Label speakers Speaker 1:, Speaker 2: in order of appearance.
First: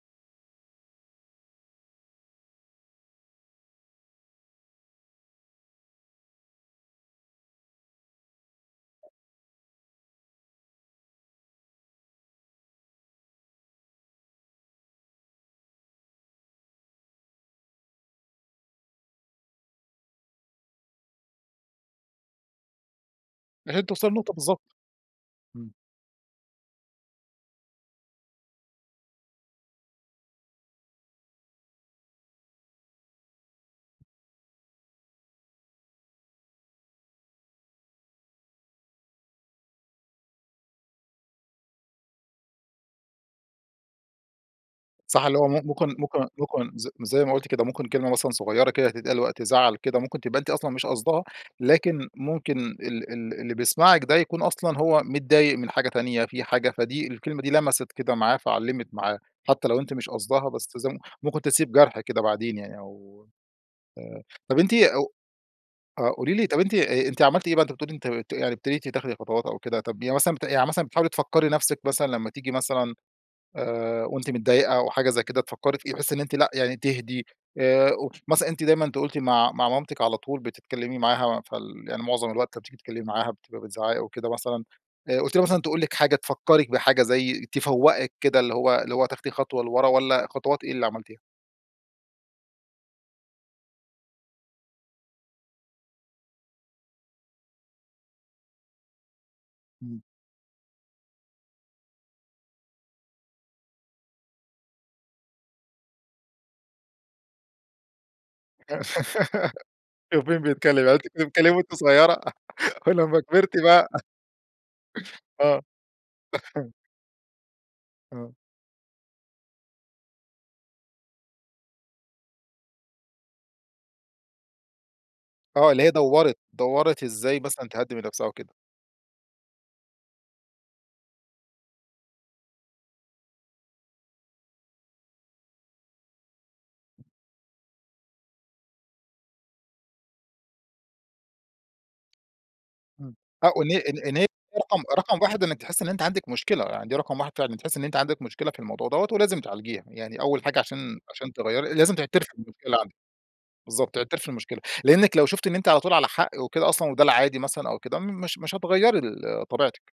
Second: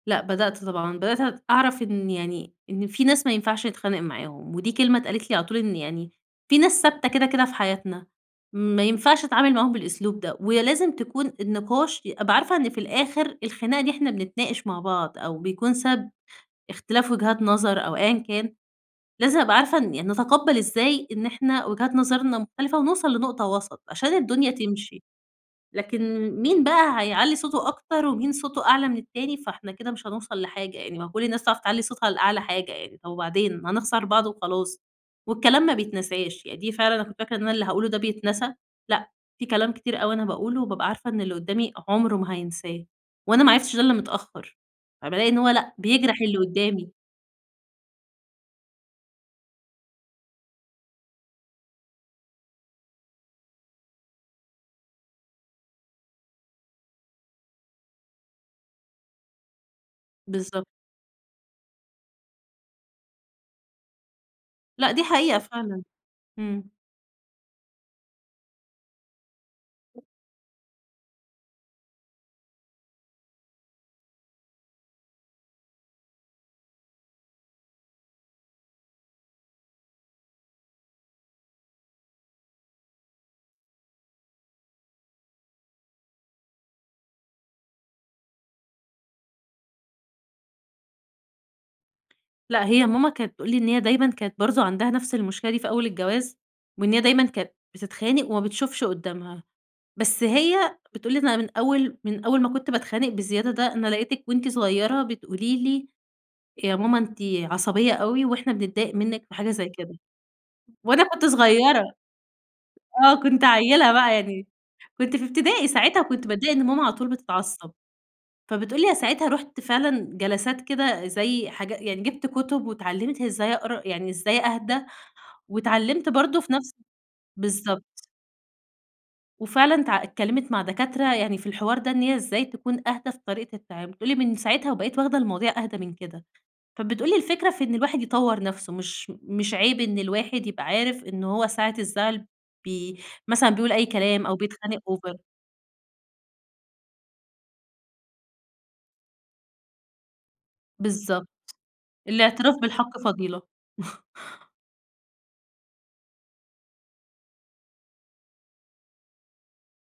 Speaker 1: لأ بدأت طبعًا، بدأت أعرَف إن يعني، إن في ناس ما ينفَعش نتخانق معاهم ودي كلمة اتقالِت لي على طول، إن يعني في ناس ثابتة كده، كده، في حياتنا ما ينفعش نتعامل معاهم بالأسلوب ده، ولازم تكون النِّقاش أبقى عارفة إن في الآخر الخناقة دي إحنا بنتناقش مع بعض أو بيكون سبب إختلاف وجهات نظر أو أيًّا كان لازم أبقى عارفة إن يعني نتقبّل إزاي إن إحنا وجهات نظرنا مختلِفة ونوْصل لنقطة
Speaker 2: لغاية
Speaker 1: وسط عشان
Speaker 2: توْصَلوا لنقطة
Speaker 1: الدنيا
Speaker 2: بالضبط.
Speaker 1: تمشي،
Speaker 2: إمم.
Speaker 1: لكن مين بقى هيعلّي صوته أكتر ومين صوته أعلى من التاني فإحنا كده مش هنوصَل لحاجة يعني، ما هو كل الناس تعرف تعلّي صوتها لأعلى حاجة يعني. طَب وبعدين هنخسَر بعض وخلاص والكلام ما بيتنساش يعني دي فعلًا أنا كنت فاكرة إن أنا اللي هاقوله ده بيتنسى لأ، في كلام كتير أوي أنا باقوله وبابقى عارفة إن اللي قدامي عُمره ما هينساه وأنا ما عرفتش ده إلّا متأخر.
Speaker 2: صح
Speaker 1: فبالاقي
Speaker 2: اللي
Speaker 1: إن
Speaker 2: هو
Speaker 1: هو
Speaker 2: م
Speaker 1: لأ
Speaker 2: ممكن
Speaker 1: بيجرَح
Speaker 2: ممكن
Speaker 1: اللي
Speaker 2: ممكن ز
Speaker 1: قدامي.
Speaker 2: زي ما قُلتِ كده، ممكن كلمة مثلًا صغيّرة كده تتقال وقت زعَل كده، ممكن تبقي أنتِ أصلًا مش قاصْداها لكن ممكن ال ال اللي بيسمَعك ده يكون أصلًا هو متضايق من حاجة تانية في حاجة فدي الكلمة دي لمَسِت كده معاه فعلِّمت معاه حتى لو أنتِ مش قاصْداها
Speaker 1: بالضبط.
Speaker 2: بس ممكن تسيْب جرْح كده، بعدين يعني أو آآ، طَب أنتِ
Speaker 1: لأ دي
Speaker 2: أو
Speaker 1: حقيقة فعلًا.
Speaker 2: آآ قولي لي طَب
Speaker 1: إمم.
Speaker 2: أ أنتِ عملتِ إيه بعد ما بتقولي أنتِ أنتِ يعني ابتديتِ تاخدي خطوات أو كده، طَب يعني مثلًا يعني مثلًا بتحاولي تفكّري نفْسِك مثلًا لما تيجي مثلًا آآ وأنتِ متضايقة أو حاجة زي كده تفكّري فيه، تحسّي إن أنتِ لأ، يعني تهدِي آآ، مثلًا أنتِ دايمًا، أنتِ قُلتِ مع مع مامتِك على طول، بتتكلّمي معاها فال يعني معظم الوقت لما بتيجي تتكلمي معاها بتبقى بتزعّقي وكده مثلًا آآ قُلتِ لي مثلًا، تقول لِك حاجة، تفكّرك بحاجة زي تفوّقِك كده اللي هو، اللي هو تاخدي خطوة لورا والّا خطوات إيه اللي عملتيها؟
Speaker 1: لا هي ماما كانت تقول لي إن هي دايمًا كانت برضه عَندها نفْس المشكلة دي في أول الجواز، وإن هي دايمًا كانت بتتخانق وما بتشوفش قُدّامها،
Speaker 2: إمم.
Speaker 1: بس هي بتقول لي إن من أول من أول ما كُنت باتخانق بالزيادة ده أنا لقيتِك وأنتِ صغيرة بتقولي لي يا ماما أنتِ عصبية أوي وإحنا بنضايق منِّك في حاجة زي كده
Speaker 2: شوف مين بيتكلّم، يعني أنتِ
Speaker 1: وأنا
Speaker 2: كنتِ
Speaker 1: كنت
Speaker 2: بتتكلّمي وأنتِ
Speaker 1: صغيّرة،
Speaker 2: صغيرة
Speaker 1: آه
Speaker 2: ولمّا
Speaker 1: كنت
Speaker 2: كبرتِ بقى،
Speaker 1: عيِّلة بقى يعني، كنت في
Speaker 2: آه.
Speaker 1: إبتدائي ساعتها كنت باتضايق إن ماما على طول بتتعصّب.
Speaker 2: آه.
Speaker 1: فبتقول لي أنا ساعتها رُحت فعلًا جلسات كده زي حاجة يعني جبت كُتب واتعلّمت إزاي أقرا يعني إزاي أهدى
Speaker 2: آه اللي هي
Speaker 1: واتعلّمت
Speaker 2: دوّرِت
Speaker 1: برضه في نفْس
Speaker 2: دوّرِت إزاي مثلًا
Speaker 1: بالضبط.
Speaker 2: تهدّي من نفْسها وكده.
Speaker 1: وفعلًا ت اتكلّمِت مع دكاترة يعني في الحوار ده إن هي إزاي تكون أهْدى في طريقة التعامل، بتقول لي من ساعتها وبقِت واخدة المواضيع أهدَى من كده، فبتقول لي الفكرة في إن الواحد يطوّر نَفسه، مش مش عِيب إن الواحد يبقى عارف إنه هو ساعة الزعل ب
Speaker 2: إمم. آه،
Speaker 1: مثلًا
Speaker 2: او إن
Speaker 1: بيقول أي
Speaker 2: إن هي
Speaker 1: كلام أو بيتخانق
Speaker 2: رقم
Speaker 1: over
Speaker 2: رقم 1 إنِك تحسّي إن أنتِ عَندِك مشكلة، يعني دي رقم 1 فعلًا، تحسّي إن أنتِ عندِك مشكلة في الموضوع دَوّة ولازم تعالجيها، يعني أول حاجة عشان
Speaker 1: بالضبط،
Speaker 2: -عشان تغيّري لازم تعترفي
Speaker 1: الِاعتراف
Speaker 2: بالمشكلة عندِك.
Speaker 1: بِالحق فضيلة.
Speaker 2: بالضبط، تعترفي بالمشكلة لأنِّك لو شُفتِ إن أنتِ على طول على حق وكده أصلًا وده العادي مثلًا أو كده، مش مش هتغيّري ال طبيعتِك.